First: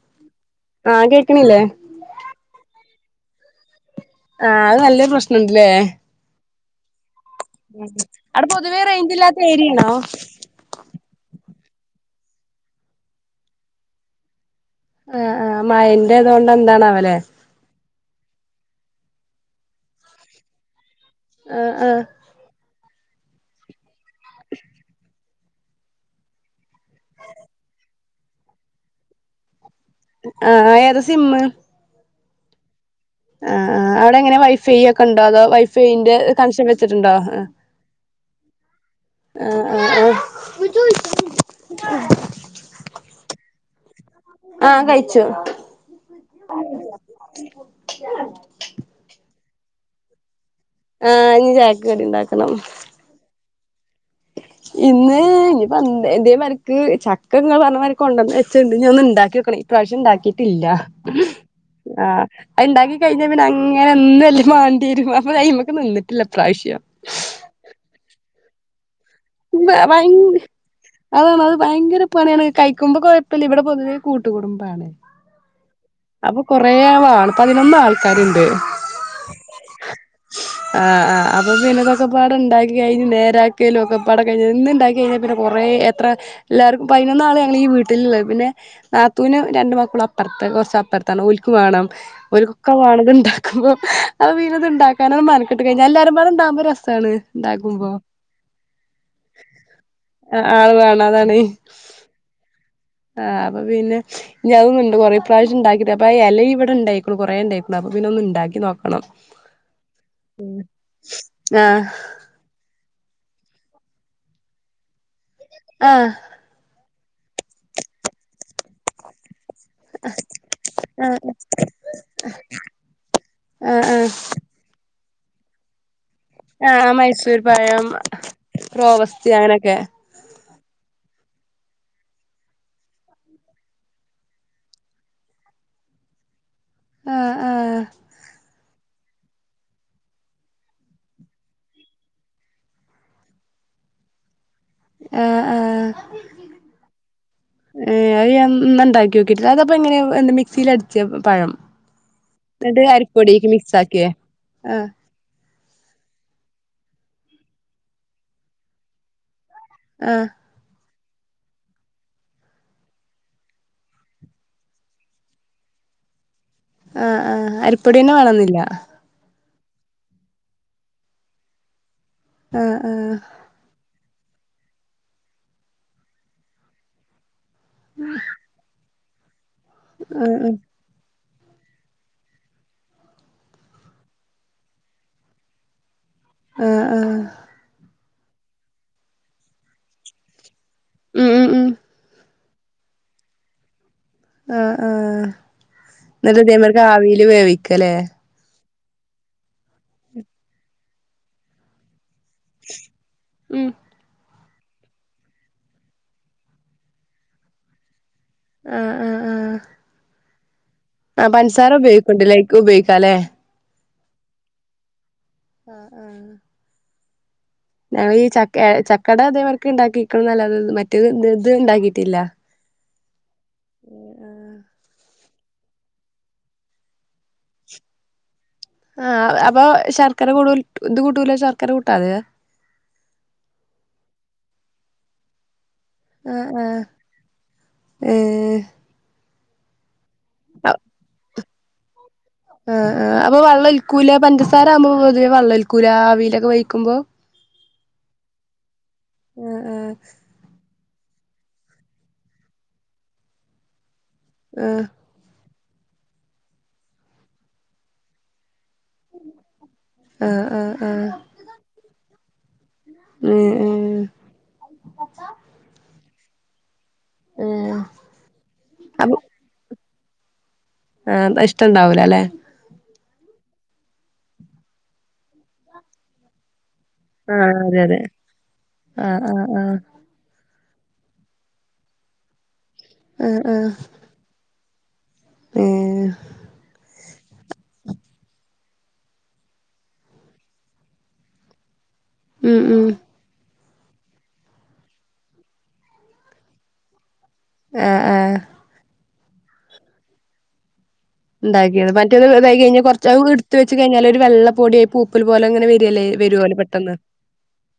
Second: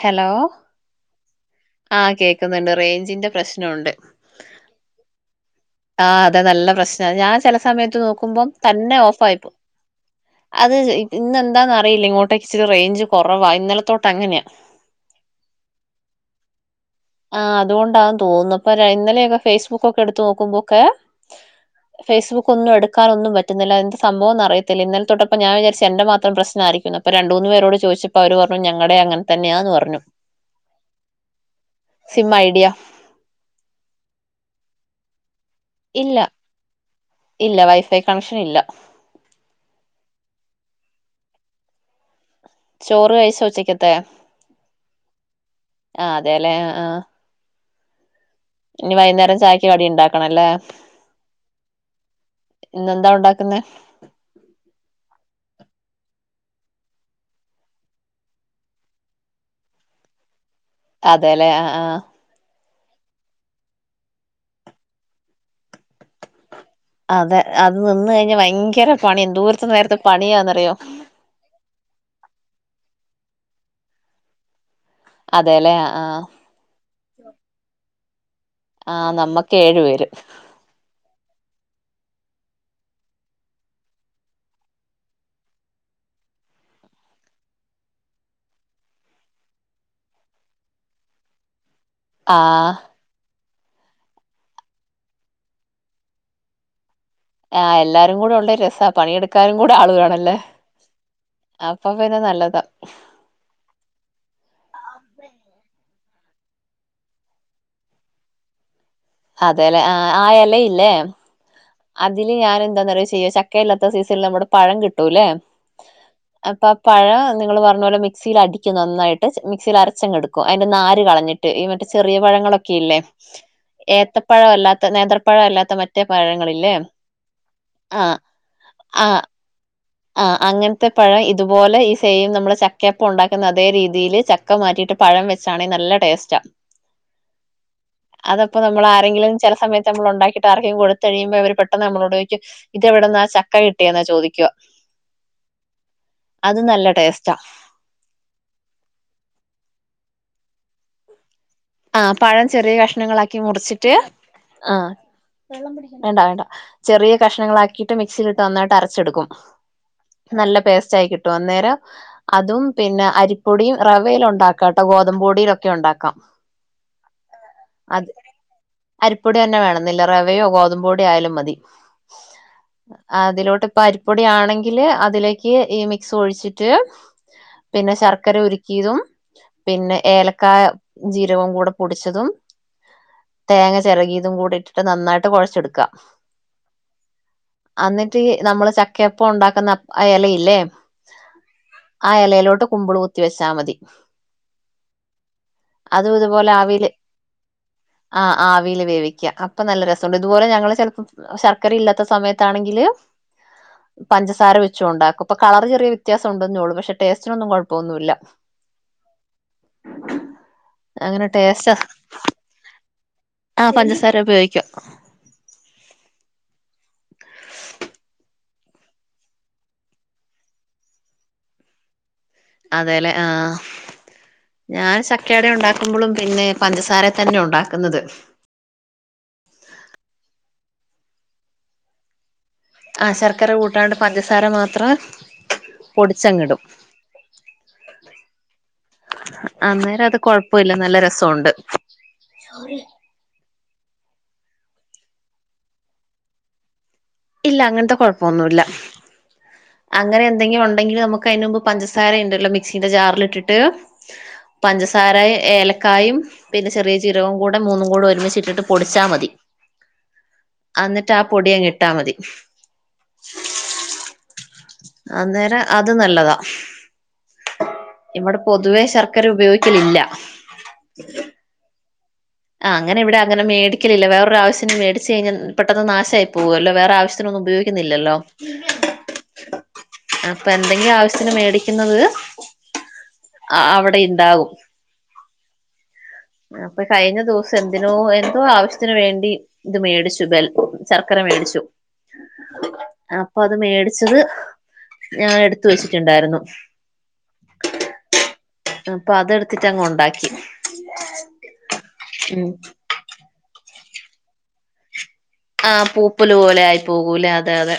Hello ആഹ് കേക്കണില്ലേ ആഹ് കേക്ക്ന്നുണ്ട് റേഞ്ചിന്റെ പ്രശ്നണ്ട് ആഹ് അത് നല്ലൊരു പ്രശ്നണ്ട്‌ല്ലേ ആഹ് അതെ നല്ല പ്രശ്ന ഞാ ചെല സമയത്ത് അവിടെ നോക്കുമ്പോം പൊതുവേ തന്നെ റേഞ്ച് ഓഫ് ഇല്ലാത്ത ആയിപ്പോ ഏരിയാണോ അത് ഇ ഇന്ന് എന്താന്ന് അറിയില്ല ഇങ്ങോട്ടേ ഇച്ചിരി റൈഞ്ച് കെറവാ ഇന്നലത്തോട്ട അങ്ങനെ ആഹ് ആഹ് മയന്റത്തൊണ്ട എന്താന്നാ വലെ ആഹ് അതുകൊണ്ടാ തോന്നുന്നു അപ്പ ഇന്നലെയൊക്കെ ഫെയ്സ്ബുക്ക് ഒക്കെ എടുത്ത് നോക്കുമ്പോക്കെ ആഹ് ആ ഫെയ്സ്ബുക്ക് ഒന്നും എടുക്കാനൊന്നും പറ്റുന്നില്ല എന്താ സംഭവംന്ന് അറിയത്തില്ല ഇന്നല തൊട്ട് അപ്പ ഞാ വിചാരിച്ച് എന്റെ മാത്രം പ്രശ്ന ആരിക്കുന്ന് അപ്പ രണ്ട് മൂന്ന് പേരോട് ചോയിച്ചപ്പോ അവര് പറഞ്ഞു ഞങ്ങടെ അങ്ങൻ തന്നെയാന്ന് പറഞ്ഞു ആഹ് ആഹ് ഏത സിമ്മ് സിമ്മ് ഐഡിയ ആഹ് ആഹ് അവടെ എങ്ങനെ വൈഫൈ ഒക്ക ഇണ്ടോ അതൊ വൈഫൈന്റെ ഇല്ല കണക്ഷൻ വെ- ച്ചിട്ടുണ്ടോ ഇല്ല വൈഫൈ കണക്ഷൻ ഇല്ല. ആഹ് ആഹ് ആഹ് ചോറ് കഴിച്ചോ ഉച്ചക്കത്തെ ആഹ് കഴിച്ചു ആഹ് അതേ ല്ലേ ആഹ് ആഹ് ഇനി വൈന്നേരം ചായക്ക് കടി ണ്ടാക്കണല്ലേ ആഹ് ഇഞ് ചായക്ക് കടിണ്ടാക്കണം ഇന്നെന്താ ഉണ്ടാക്ക്ന്നേ ഇന്ന് ഇഞ്പ്പോ ഇതേ മാര്ക്ക് ചക്ക ങ്ങൾ പറഞ മാരിക്ക് കൊണ്ടന്ന് വെച്ച്ണ്ട് ഞ ഒന്ന് ഇണ്ടാക്കിഓക്കണയ് ഇപ്രാവിശ്യം ഇണ്ടാക്കിട്ടില്ല അതെല്ലേ ആ ആ ആഹ് അത് ണ്ടാക്കി കഴിഞ്ഞ പിന്നെ അങ്ങനെ എന്നും എല്ലമാണ്ടേരും അപ്പ ഐമക്ക് നിന്ന്ട്ടില്ല ഇപ്രാവിശ്യം അതെ അത് നിന്ന് കഴിഞ്ഞ ഭയങ്കര പണി എന്തോര്ത്ത് ഭ നേരത്തെ ഭയങ്ക പണിയാന്നറിയോ അതാണ് അത് ഭയങ്കര പണിയാണ് കഴിക്കുമ്പോ കൊഴപ്പല്ല്യ ഇവിടെ പൊതുവേ കൂട്ടു കുടുംബാണ് അതെല്ലേ ആഹ് അപ്പൊ കൊറേ വാണം പതിനൊന്ന് ആൾക്കാര്ണ്ട് ആഹ് നമ്മക്ക് ഏഴു പേര് ആഹ് ആഹ് അപ്പൊ പിന്നതൊക്കെ പാട ഇണ്ടാക്കി കഴിഞ്ഞ് നേരാക്കലും ഒക്കെ പാട കഴിഞ് ഇന്ന് ഇണ്ടാക്കി കഴിഞ്ഞാ പിന്നെ കൊറെ എത്ര എല്ലാർക്കും പതിനൊന്നാള് ഞങ്ങൾ ഈ വീട്ടില്ള്ളത് പിന്നെ- നാത്തൂനും രണ്ട് മക്കളും അപ്പറത്ത് കൊറച്ച് അപ്പറത്താണ് ഓല്ക്ക് വാണം ആ ഓല്ക്കൊക്ക വാണത് ണ്ടാ ക്ക്പോ അപ്പോ പിന്നത് ഇണ്ടാക്കാന മെനക്കെട്ട് കഴിഞ്ഞാ എല്ലാരും പാട ഇണ്ടാവുമ്പോ ഒരസ്സാണ് ആഹ് എല്ലാരും കൂടെ ഉണ്ടേ രസ്സാ പണിയെടുക്കാനും കൂടെ ആള്‌വേണല്ലേ ആ, ആള് വേണം അതാണ് അപ്പ പിന്നെ നല്ലതാ ആഹ് അപ്പൊ പിന്നെ ഇഞ് അതൊന്ന്ണ്ട് കൊറെ പ്രാവിശ്യം ണ്ടാക്കിത് അപ്പോ ആ എലിം ഇവിടെ ണ്ടായിക്കുണ് കൊറെ ഇണ്ടായിക്കുണു അപ്പൊ പിന്നെ ഒന്ന് ഇണ്ടാക്കി നോക്കണം. അതെല്ലെ ആഹ ആയലയില്ലേ ആഹ അതില് ഞാൻ എന്താനാ ചെയെന്ന് അറിയുവോ ചെയ്യ ചക്കയില്ലാത്ത സീസണില് നമ്മുടെ പഴം കിട്ടുംല്ലേ.. ആഹ അപ്പൊ ആ പഴ നിങ്ങള്ൾ പറഞ്ഞ പോലെ മിക്സിൽ അടിക്കും നന്നായിട്ട്.. മിക്സിൽ അരച്ചങ്ങടുക്കും അതിന്റെ നാാര് ആഹ് കളഞ്ഞിട്ട്ഈ മറ്റേ ചെറിയ പഴങ്ങളൊക്കെ ഇല്ലേ.. ആഹ് ആഹ് ഏത്തപ്പഴമല്ലാത്ത നേത്രപ്പഴല്ലാത്ത മറ്റേ പഴങ്ങളിൽ.. ആഹ മൈസൂർ പഴം റോബസ്തി അങ്ങനെയൊക്കെ.. ആഹ അങ്ങനത്തെ പഴം ഇതുപോലെ ഈ സെയിം നമ്മള് ചക്കയപ്പ ഉണ്ടാക്കുന്ന അതേ രീതിൽ ചക്ക്.. ഒക്കെ മാറ്റിയി്ട്ട് പഴം വെച്ചാെങ്കിൽ നല്ല ടേസ്റ്റാ.. ആഹ് ആഹ് അതപ്പോ നമ്മൾ ആരെങ്കിലും ചില സമയത്ത്.. നമ്മൾ ഉണ്ടാക്കിട്ട് ആർക്കും കൊടുത്തഴിയുമ്പോ അവർ പെട്ടന്ന് നമ്മളോട് ചോദിക്കും ഇത് ഇവിടന്ന് ആ ചക്ക കിട്ടിയെന്ന ചോദിക്കുക.. ആഹ ആഹ അത് നല്ല ടേസ്റ്റാ, ഏ അത് ഞാൻ ന്നാ ഉണ്ടാക്കി നോക്കിട്ടില്ല അത്പ്പോ എങ്ങനെ എ മിക്സിൽ അടിച്ച പഴം.. ആഹ പഴം ചെറിയ എന്നിട്ട് കഷ്ണങ്ങളാക്കി അരിപ്പൊടിക്ക് മിക്സ് മുറിച്ചിട്ട് ആക്കിയേ ആഹ.. ആഹ് വേണ്ട വേണ്ട ചെറിയ കഷ്ണങ്ങളാക്കിയിട്ട് മിക്സിയില ഇട്ട് നന്നായിട്ട് അരച്ചെടുക്കും. ആഹ നല്ല പേസ്റ്റായിയി കിട്ടും അന്നേരം.. അതും പിന്നെ അരിപ്പൊടിയും റവയിലും ഉണ്ടാക്കാം കേട്ടോ ഗോതമ്പ് പൊടിയിലുംമോക്കെ ഉണ്ടാക്കാം. ആഹ ആഹ അത് അരിപ്പൊടിന്നെ വേണന്നില്ല, അരിപ്പൊടി തന്നെ വേണംന്നില്ല റവയോ ഗോതമ്പോ പൊടി ആയാലും മതി ആഹ് ആഹ് അതിലോട്ട്.. പരിപ്പൊടി ആണെങ്കില് അതിലേക്ക് ഈ മിക്സ് ഒഴിച്ചിട്ട്.. പിന്നെ ശർക്കര ഉരുക്കിയതും പിന്നെ ഏലക്കായ ജീരവും കൂടെ പൊടിച്ചതും.. തേങ്ങ ചെറകിയതും കൂടി ഇട്ടിട്ട് നന്നായിട്ട് കുഴച്ചെടുക്കാ.. ആഹ ആഹ എന്നിട്ട് നമ്മള് ചക്കയപ്പം ഉണ്ടാക്കുന്ന ഇലയില്ലേ.. ഉം ഉം ഉം ആ ഇലയിലോട്ട് കുമ്പിൾ കുത്തി വെച്ചാ മതി. ആഹ ആഹ അതും ന്നട്ട് ഇതുപോലെ ഇതേമാർക്ക് അവീൽ വേവികുല്ലേ, ആവിയിൽ വേവിക്കുക അപ്പൊ നല്ല രസമുണ്ട് ഇതുപോലെ ഞങ്ങള്ൾ ചിലപ്പോ ശർക്കര ഇല്ലാത്ത സമയത്ത്, താണെങ്കില്, ഉം പഞ്ചസാര വെച്ചു ഉണ്ടാക്കും ഇപ്പൊ കളർ ചെറിയ വ്യത്യാസം ഉണ്ടെന്നന്നോ ഉള്ളൂ പക്ഷേടേസ്റ്റിനന്നുംഴപ്പൊന്നുല്ല. ആഹ ആഹ ഉ ആഹ പഞ്സാര ഉപയോഗിക്കുണ്ട്ലെ ലൈക്ക് ഉപയോഗിക്കാം ല്ലേ, ആഹ പഞ്ചസാര ഉപയോഗിക്കാം. ആഹ ആഹ ഞങ്ങ ഈ ച ചക്കട അതേവർക്ക് ഉണ്ടാക്കിക്കണന്നല്ല മറ്റേ ഇത് ഉണ്ടാക്കിയിട്ടില്ല. അതെല്ലേ ആഹ ഞാൻ ചക്ക് ക്കട ഉണ്ടാക്കുമ്പോഴും പിന്നെ പഞ്ചസാര തന്നെ ഉണ്ടാക്കുന്നത്. ആഹ അപ്പൊ ശർക്കര കൂടു ഇത് കൂട്ടൂല ശർക്കര കൂട്ടാതെ.. ആഹ ശർക്കര കൂട്ടാണ്ട് പഞ്ചസാര മാത്രം, പൊടിച്ചങ്ങിടും ഏഹ് അന്നേരതൊ.. കൊഴപ്പമില്ല നല്ല രസംഉണ്ട്. ആഹ് അപ്പൊ വള്ളൽക്കുല പഞ്ചസാര ആകുമ്പോ പൊതുവെ വെള്ളൊൽക്കൂല അവിയയിലൊക്കെ വഴിക്കുമ്പോ, ഇല്ല അങ്ങനത്തെ കുഴപ്പൊന്നുവില്ല ആഹ് അങ്ങനെ എന്തെങ്കിലും ഉണ്ടെങ്കിൽ നമുക്ക് അതിന് മുമ്പ് പഞ്ചസാര ഉണ്ടല്ലോ മിക്സിന്റെ ജാറിലിട്ടിട്ട് ആഹ് പഞ്ചസാര ഏലക്കായും പിന്നെ ചെറിയ ജീരകവും കൂടെ മൂന്നും കൂടെ ഒരുമിച്ചിട്ടിട്ട് പൊടിച്ചാ മതി ആഹ് ആഹ് ആഹ് ആഹ് അന്നിട്ടാപൊടിയങ്ങിട്ടാ മതി ഉം ഉം അന്നേര അത് നല്ലതാ ഉം ഇവിടെ പൊതുവേ അപ്പൊ ശർക്കര ഉപയോഗിക്കലില്ല ആഹ് ത ഇഷ്ടണ്ടാവൂല അല്ലേ ആഹ് അങ്ങനെ ഇവിടെ അങ്ങന മേടിക്കലില്ല വേറൊരാവശ്യത്തിന് വേടിച്ച് കഴിഞ്ഞാൽ പെട്ടെന്ന് നാശായി പോവുവല്ലോ വേറെ ആവശ് ത്തിനൊന്നും ആഹ് അതെ അതെ ഉപയോഗിക്കുന്നില്ലല്ലോ ആഹ് ആഹ് ആഹ് അപ്പഎന്തെങ്കിലും ആവശ്യത്തിന് മേടിക്കുന്നത് ആഹ് അ ആഹ് അവിടെ ഇണ്ടാകും ഏഹ് അപ്പഴ് കയിഞ്ഞ ദിവസം എന്തിനോ എന്തോ ആവശ്യത്തിന് വേണ്ടി ഇത് മേടിച്ചു ബെൽ ശർക്കര വേടിച്ചു ഉം ഉം അപ്പൊ അത് മേടിച്ചത് ഞാനെടുത്ത് വെച്ചിട്ടുണ്ടായിരുന്നു ഏഹ് അപ്പൊ അതെടുത്തിട്ടങ്ങൊണ്ടാക്കി ഉണ്ടാക്കിയത് മറ്റേത് ഉം ഇതായി കഴിഞ്ഞാൽ കൊറച്ചാവ് എടുത്ത് വെച്ച് കയിഞ്ഞാൽ ഒരു വെള്ള പൊടിയായി പൂ പ്പൽ പോലെ അങ്ങനെ ആ വരികല്ലേ പൂപ്പല് വരുവല്ലൊ പോലെ ആയി പെട്ടെന്ന് പോകൂലേ അതെ അതെ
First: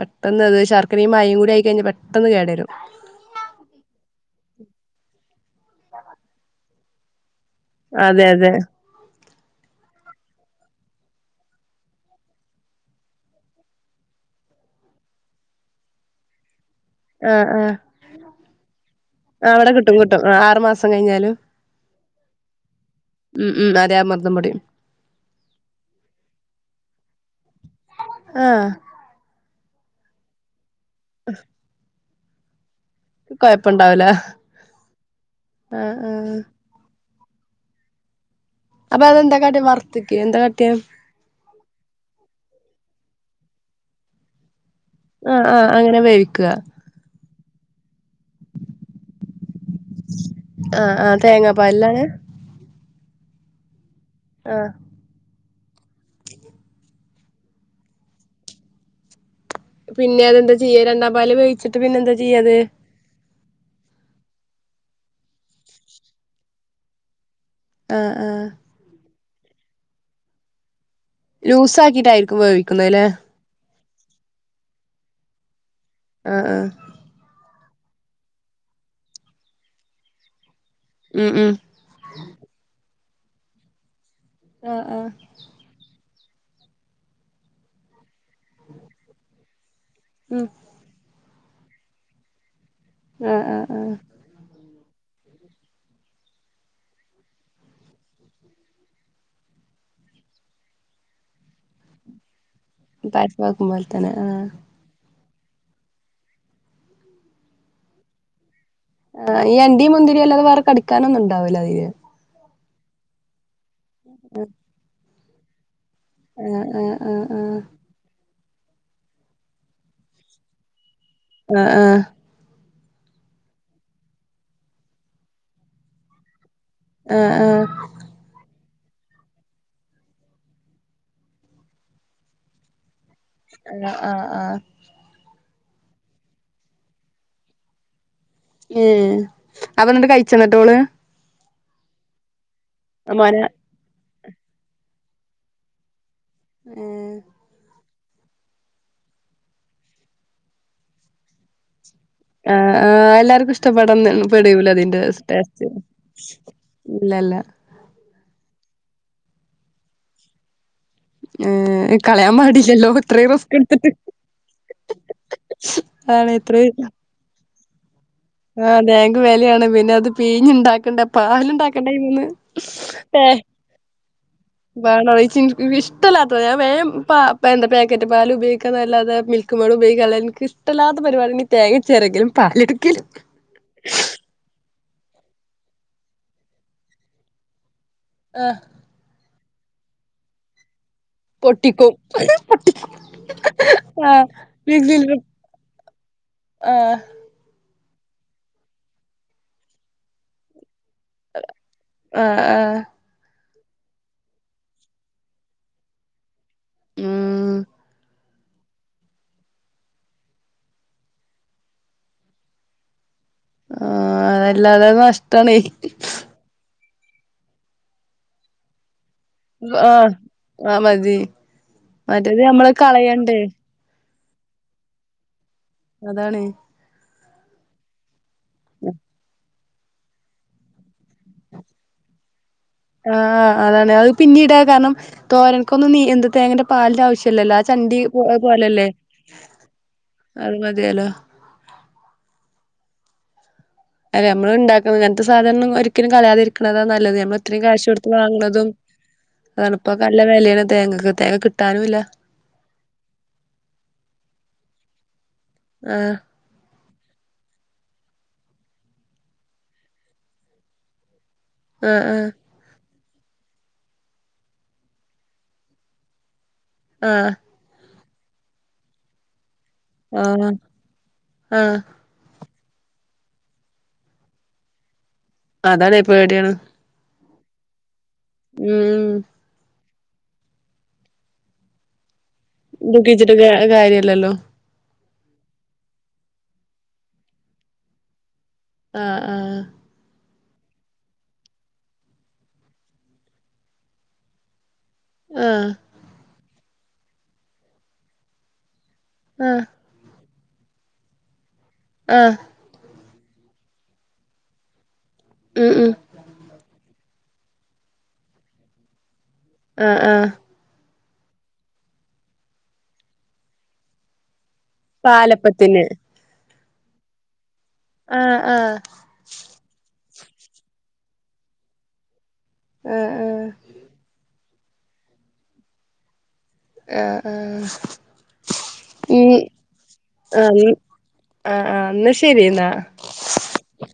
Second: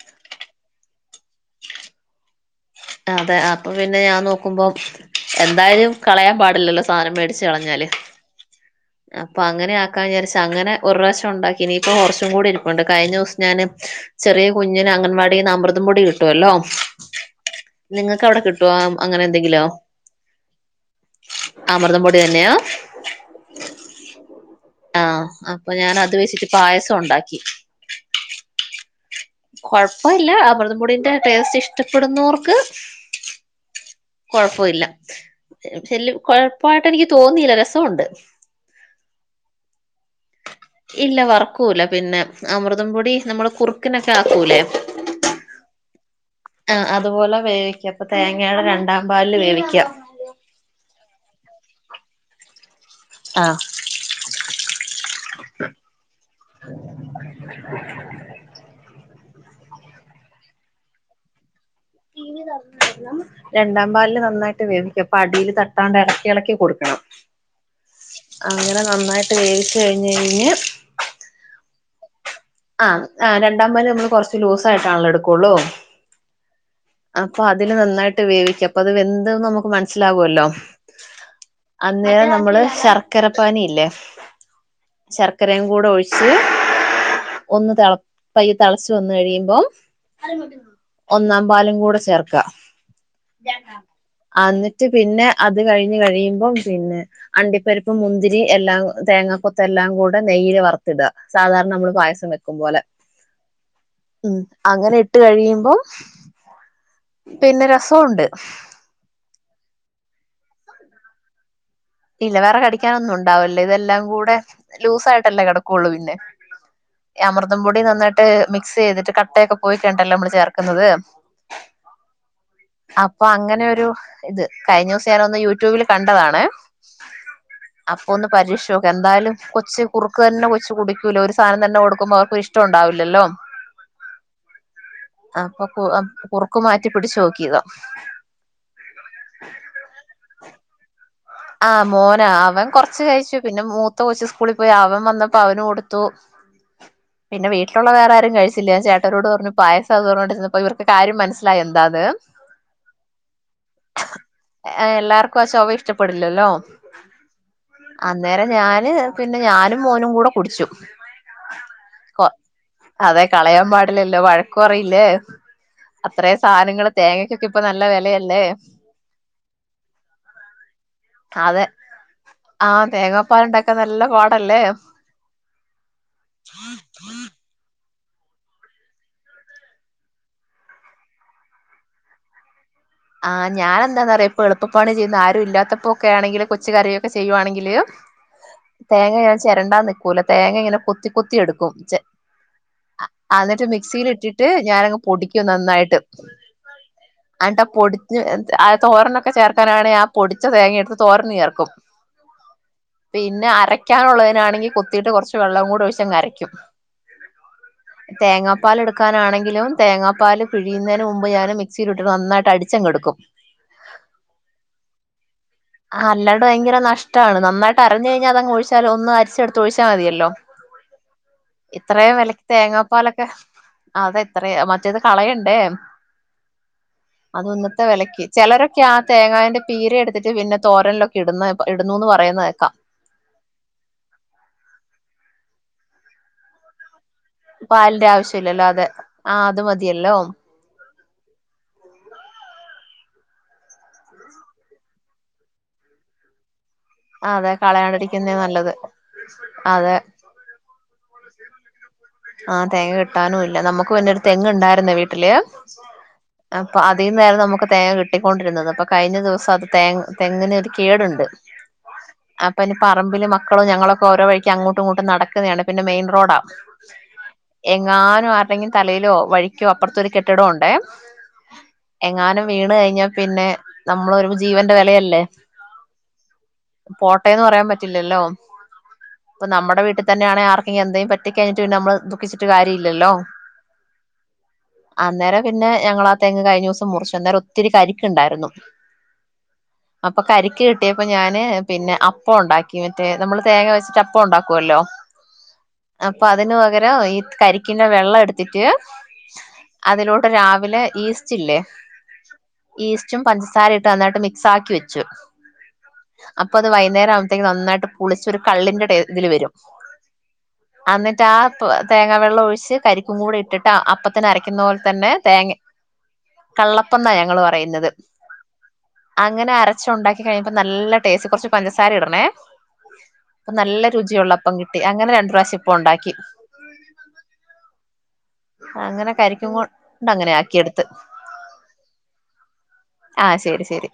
പെട്ടന്നത് ശർക്കരയുംമായയും കൂടി ആയി കയിഞ്ഞാൽ പെട്ടെന്ന് കേട് വരും അ അതെ അപ്പൊ പിന്നെ ഞാൻ നോക്കുമ്പോഎന്തായാലും കളയാൻ പാടില്ലല്ലോ സാധനം മേടിച്ച്കളഞ്ഞാല് അതെ അതെ അപ്പൊ അങ്ങനെ ആക്കാഞ്‌ വിചാരിച്ച് അങ്ങനെ ഒരുപ്രാവശ്യം ഉണ്ടാക്കി ഇനിയിപ്പൊ കുറച്ചും കൂടി ഇരിപ്പുണ്ട് കയിഞ്ഞ ദിവസം ഞാന് ചെറിയ കുഞ്ഞിന് അംഗൻവാടീന്ന് അമൃതം പൊടി കിട്ടുവല്ലോ ആഹ് ആഹ് നിങ്ങക്കവിടെക്കിട്ട് ട്ടുവാ അങ്ങനെ ആഹ് എന്തെങ്കിലോ അവിടെ കിട്ടും കിട്ടും ആഹ് ആറ് മാസം കഴിഞ്ഞാലും അമൃതം പൊടി തന്നെയാ ഉം ഉം അരെഅമൃതം പൊടി ആഹ് അപ്പഞാൻ അത് വെച്ചിട്ട് പായസം ഉണ്ടാക്കി ആഹ് കൊഴപ്പവില്ല അമൃതം പൊടീന്റെ ടേസ്റ്റ് ഇഷ്ട്ടപ്പെടുന്നോർക്ക് കൊഴപ്പണ്ടാവൂല കൊഴപ്പവിഇല്ല ആഹ് ചെല്ലും ആഹ് കൊഴപ് പ്പായിട്ടെനിക്ക് തോന്നിയില്ല രസോണ്ട് അപ്പഅതെന്താകാട്ടി വർത്തിക്കെ എന്താകാട്ടിയെ ഇല്ല വർക്കൂല പിന്നെ അമൃതം പൊടി നമ്മള് കുറുക്കിനൊക്കെ ആക്കൂലേ ആഹ് ആഹ് അങ്ങനെ വേവിക്കുക ആഹ് അതുപോലെ വേവിക്ക അപ്പ തേങ്ങയുടെ രണ്ടാം പാലില് വേവിക്ക ആഹ് ആഹ് തേങ്ങാപ്പാലിലാണ് ആഹ് ആഹ് [inaudible] പിന്നെ അതെന്താ ചെയ്യ രണ്ടാം പാല് വേവിച്ചിട്ട് പിന്നെന്താ ചെയ്യാത് രണ്ടാം പാലില് നന്നായിട്ട് വേവിക്ക പ്പഅടീല് തട്ടാണ്ട് ഇളക്കി ഇളക്കി കൊടുക്കണം ആഹ് ആഹ് അങ്ങനെ നന്നായിട്ട് വേവിച്ച് കഴിഞ്ഞ് കഴിഞ്ഞ് ലൂസാക്കീട്ടായിക്കും വേവിക് ആ ആ രണ്ടാമ്പാല് നമ്മള് കുറച്ച് ലൂസായിട്ടാണല്ലോ എടുക്കുള്ളൂ ആ ആ അപ്പൊ അതില് നന്നായിട്ട് വേവിക്കാം അപ്പൊ അത് വെന്ത്നമുക്ക് മനസ്സിലാകുവല്ലോ ഉ ഉ അന്നേരം നമ്മള് ശർക്കരപ്പാനിയില്ലേ ആ ആ ശർക്കരയും കൂടെ ഒഴിച്ച് ഒന്ന് തെള പയ്യ് തെളച്ച വന്ന് കഴിയുബം ഉം ഒന്നാം പാലും കൂടെ ചേർക്ക ആഹ് ആഹ് ആഹ് അന്നിട്ട് പിന്നെ അത് കഴിഞ്ഞ് കഴിയുമ്പം പിന്നെ അണ്ടിപ്പരിപ്പും മുന്തിരി എല്ലാ തേങ്ങാ കൊത്ത് എല്ലാം കൂടെ നെയ്യ്ല് വർത്തിട സാധാരണ ന്നമ്മള് പായസം വെക് ക്കുംബോലെ പായസമാക്കും പോലെ തന്നെ ഉം ആഹ് അങ്ങനെയിട്ട് ഇട്ട് കഴിയുമ്പോ പിന്നെ രസോണ്ട്. ആഹ് ഈഅണ്ടിം മുന്തിരിയും അല്ലാതെ വേറെ കടിക്കാനൊന്നുണ്ടാവില അയില്. ഇല്ല വേറെ കടിക്കാനൊന്നുംണ്ടാവല്ല ഇതെല്ലാം കൂടെ ലൂസായിട്ടല്ലേ കെടക്കൊള്ളൂ പിന്നെ. ആഹ് ആഹ് ആഹ് ആഹ് അതുംപൊടി നന്നായ്ട്ട് മിക്സ്യ്തിട്ട് കട്ടയൊക്കെ പോയിക്കയ്ഞ്ഞ്ട്ടല്ലെ അമ്മള് ചേർക്കുന്നത്. ആഹ് ആഹ് അപ്പൊ അങ്ങനെ ഒരു ഇത് കഴിഞ്ഞോസം ഞാനൊന്ന് യൂട്യൂബിൽ കണ്ടതാണ്. ആഹ് ആഹ് അപ്പൊ ഒന്ന് പരീക്ഷോക്ക എന്തായാലും കൊച്ച് കുർക്കെന്നെ കൊച്ച് കുടിക്കൂല ഒര് സാനം തന്നെ കൊട്ക്കുമ്പോ അവൾക്കൊരിഷ് ട്ടം ഉണ്ടാവില്ലല്ലോ അന്ന ആഹ് ആഹ് അപ്പൊ പൊ അ കുറുക്ക് മാറ്റി പിടിച്ചോ നോക്കിയതാ എഹ് അത് ന്ന്ട്ട് കഴിച്ചന്നിട്ടോള് ആഹ് മോനാ അവൻ കൊർച്ച് കഴിച്ചു മോനെ പിന്നെ മൂത്ത കൊച്ച് സ്കൂളി പോയി അവൻ വന്നപ്പോ അവന് കൊട്ത്തു. ഉം പിന്നെ വീട്ടിലുള്ള വേറെ ആരും കഴിച്ചില്ല ചേട്ടരോട് പറഞ്ഞു പായസാന്ന് പറഞ്ഞോണ്ടിര്ന്നപ്പോ ഇവർക്ക് കാര്യം മനസ്സിലായി എന്താന്ന്. ആഹ് ആഹ് എല്ലാർക്കും ഇഷ്ടപ്പെടംന്ന് പെട് ല ഇതിന്റെട്ടെസ്റ്റ്. ഇല്ലല്ലോ അന്നേരം ഞാന് പിന്നെ ഞാനും മോനും കൂടെ കുടിച്ചു. ഉം കൊ അതെ കളയാൻ എടുത്തിട്ട് പാടില്ലല്ലോ വഴക്ക് പറയില്ലേ. അത്ര ആണ് ഇത്രയും സാധനങ്ങള് തേങ്ങക്കൊക്കെ ഇപ്പൊ ന്നല്ല വെലയ. ആഹ് തേങ്ങക്ക് വെലയാണ് പിന്നെ അത് പീഞ്ഞുണ്ടാക്കണ്ടെ അതെ പാല്ണ്ടാക്കണ്ടെ ഇന്ന് ഏഹ് നല്ലപാടല്ലേ കാണോ ഇച് ഇൻകോ ഇഷ്ടല്ലാത്തെ ഞാൻ വേം പാ പെന്താ പേക്കറ്റ് പാല് ഉപയോഗിക്കാന്നാല്ലാതെ മിൽ ക്ക്മെയ്ഡ് ഉപോഗികല് ഇൻക്ക് ഇഷ്ട്ടലാത്ത പരിപാടിണ് ഈ തേങ്ങ ചേരകലും പാല്ട്ക്കലും. ആഹ് ഞാനെന്താന്നറിയോ? പ്പെളുപ്പണി ചെയ്യുന്നആരും ഇല്ലാത്തപ്പോക്കെ ആണെങ്കില് കൊച്ച് കരയൊക്കെ ചെയ്യുവാണെങ്കില്. ആഹ് തേങ്ങ ഞാൻ ചെരണ്ടാൻ ന്നിക്കൂല തേങ്ങങ്ങനെ കൊത്തി കൊത്തിയെടുക്കും പൊട്ടിക്കും ചെ അ അന്ന്ട്ട് ആ മിക്സിലിട്ടിട്ട് ഞാനങ്ങ് പൊടിക്കും ന്നന്നായ്ട്ട്. ആഹ് അൻട്ടാ പൊടിഞ്ഞ് ആഹ് അത്‌ തോരനൊക്കെ ചേർക്കാനാണെ ആ പൊടിച്ച തേങ്ങയെടുത്ത് തോരന് ചേർക്കും. ആ ആ പിന്നെ അരയ്ക്കാനുള്ളതിനാണെങ്കി കൊത്തീട്ട് കൊർച്ച് വെള്ളം കൂടെ ഒഴിച്ചങ്ങ് അരക്കും. ഉം തേങ്ങാപ്പാല് എടുക്കാനാണെങ്കിലും തേങ്ങാപ്പാൽ പിഴിയുന്നെന് മുമ്പ് ഞാന് മിക്സീലിട്ട് നന്നായിട്ട് അടി ച്ചങ്ങെടുക്കും ആ അതല്ലാതെ നഷ്ടാണേ അല്ലാണ്ട് ഭയങ്കര നഷ് ട്ടാണ് നന്നായിട്ട് അരഞ്ഞ് കഴിഞ്ഞാ അതങ്ങ് ഒഴിച്ചാലും ഒന്ന് അരച്ചെടുത്തൊഴിച്ചാ ആ മതിയല്ലോ ആ മതി ഇത്രേം മറ്റേത് വെലക്ക് നമ്മള് തേങ്ങാപ്പാലൊക്കെ കളയണ്ടേ അത് ഇത്രേം മറ്റേത് കളയണ്ടേ. അതാണ് അതു ഇന്നത്തെ വെലക്ക് ചെലരൊക്കെ ആ തേങ്ങാന്റെ പീര എടുത്തിട്ട് പിന്നെ തോരൻലൊക്കെ ഇടുന്ന് ഇടുന്നൂന്ന് പറയുന്നെ കേക്കാം. ആഹ് അതാണ് അയ് പിന്നീടാ കാരണം തോരൻക്കൊന്ന് നി എന്ത തേങ്ങന്റെ പാലിന്റെ ആവിശ്യില്ലല്ല ആഹ് ചണ്ടി പാലിന്റെ പൊ ആവശ്യം ഇല്ലല്ലോ അതെ പോലല്ലേ ആ അത് മതിയല്ലോ അത് മതിയെല്ല അല്ലെ ഞമ്മളിണ്ടാക്കണത് ഇങ്ങൻത്തെ സാധനൊന്നും ഒരിക്കലും കളയാതിരിക്കണത ന ല്ലത് നമ്മള് അതെ ഇത്രീം കാശ് കൊട്ത്ത് കളയാണ്ടിരിക്കുന്നേ വാങ്ങണതും നല്ലത് അതാണ് അതെ ഇപ്പൊക്കെല്ല വെലേണ് തേങ്ങക്ക് തേങ്ങ കിട്ടാനൂല്ല ആഹ് തേങ്ങ കിട്ടാനുല്ല നമുക്ക് പിന്നെ ഒര് തെങ്ങ് ഇണ്ടായിരുന്നു വീട്ടില് ആഹ് അപ്പ അതീന്നായിരുന്നു നമുക്ക് തേങ്ങ കിട്ടിക്കൊണ്ടിരുന്നത് അപ്പൊ കഴിഞ്ഞ ദിവസം അത് തേങ്ങ തെങ്ങിനൊരു കേടുണ്ട് ആഹ് ആഹ് അപ്പ ഇനി പറമ്പില് മക്കള് ഞങ്ങളൊക്കൊ ഓരോ വഴിക്ക് അങ്ങോട്ടും ഇങ്ങോട്ടും നട‌ക്കിന്നയാണ് പിന്നെ മെയിൻ റോഡാ ആഹ് എങ്ങാനും ആരുടെങ്കിലും തലയിലോ വഴിക്കോ അപ്പുറത്തൊരു കെട്ടിടം ആഹ് ആഹ് ഉണ്ടേ ആഹ് എങ്ങാനും വീണ് കഴിഞ്ഞാ പിന്നെ നമ്മളൊരു ജീവന്റെ വെലയല്ലേ അതാണെ പേടിയാണ് പോട്ടേന്ന് പറയാൻ പറ്റില്ലല്ലോ ഉം ഇപ്പ നമ്മടെ വീട്ടിതന്നെ ആണേ ആർക്കെങ്കി എന്തേലും പറ്റിക്കഴിഞ്ഞിട്ട് പിന്നെ നമ്മള് ദു ഖിച്ചിട്ട് കാര്യം ഇല്ലല്ലോ ദുഃഖിച്ചിട്ട് കാ കാര്യല്ലല്ലോ അന്നേരം പിന്നെ ഞങ്ങളാ തെങ്ങ് കഴിഞ്ഞൂസം മുറിച്ചു അന്നേരം ഒത്തിരി കരിക്കെണ്ടായിരുന്നു ആഹ് ആഹ് അപ്പൊ കരിക്ക് കിട്ടിയപ്പോ ഞാന് പിന്നെ അപ്പം ഒണ്ടാക്കി മറ്റേ നമ്മള് തേങ്ങ വെച്ചിട്ട് അപ്പം ഒണ്ടാക്കുവല്ലോ ആഹ് അപ്പ അതിന് പകരം ഈ കരിക്കിന്റെ വെള്ളം എടുത്തിട്ട് ആഹ് അതിലൂടെ രാവിലെ ഈസ്റ്റില്ലേ ആഹ് ഈസ്റ്റും പഞ്ചസാര ഇട്ട് നന്നായിട്ട് മിക്സാക്കി വെച്ചു ഉം ഉം അപ്പത് വൈന്നേരാമ്പത്തേക്കും നന്നായിട്ട് പുളിച്ച് ഒരു കള്ളിന്റെ ടേ ഇതില് വരും ആഹ് ആഹ് അന്നിട്ട് ആ പ് തേങ്ങ വെള്ളം ഒഴിച്ച് കരിക്കും കൂടി ഇട്ടിട്ട് അപ്പത്തിന് അരയ്ക്കുന്ന പോലെ പാലപ്പത്തിന് കള്ളപ്പംന്നാ ഞങ്ങള് പറയുന്നത് ആഹ് ആഹ് അങ്ങനെ അരച്ചൊണ്ടാക്കി കഴിഞ്ഞപ്പ നല്ല ടേസ്റ്റ് കുറച്ച് പഞ്ചസാര ഇടണേ ആഹ് ആഹ് അപ്പ നല്ല രുചിയുള്ള അപ്പം കിട്ടി അങ്ങനെ രണ്ട്റാശം ഇപ്പം ഒണ്ടാക്കി ആഹ് ആഹ് അങ്ങനെ ഉം കരിക്കും കൊണ്ട് അങ്ങനെ ആയി ആക്കിയെടുത്ത് ആഹ് ന്നാ ശരി ന്നാ ആഹ് ശരി ശരി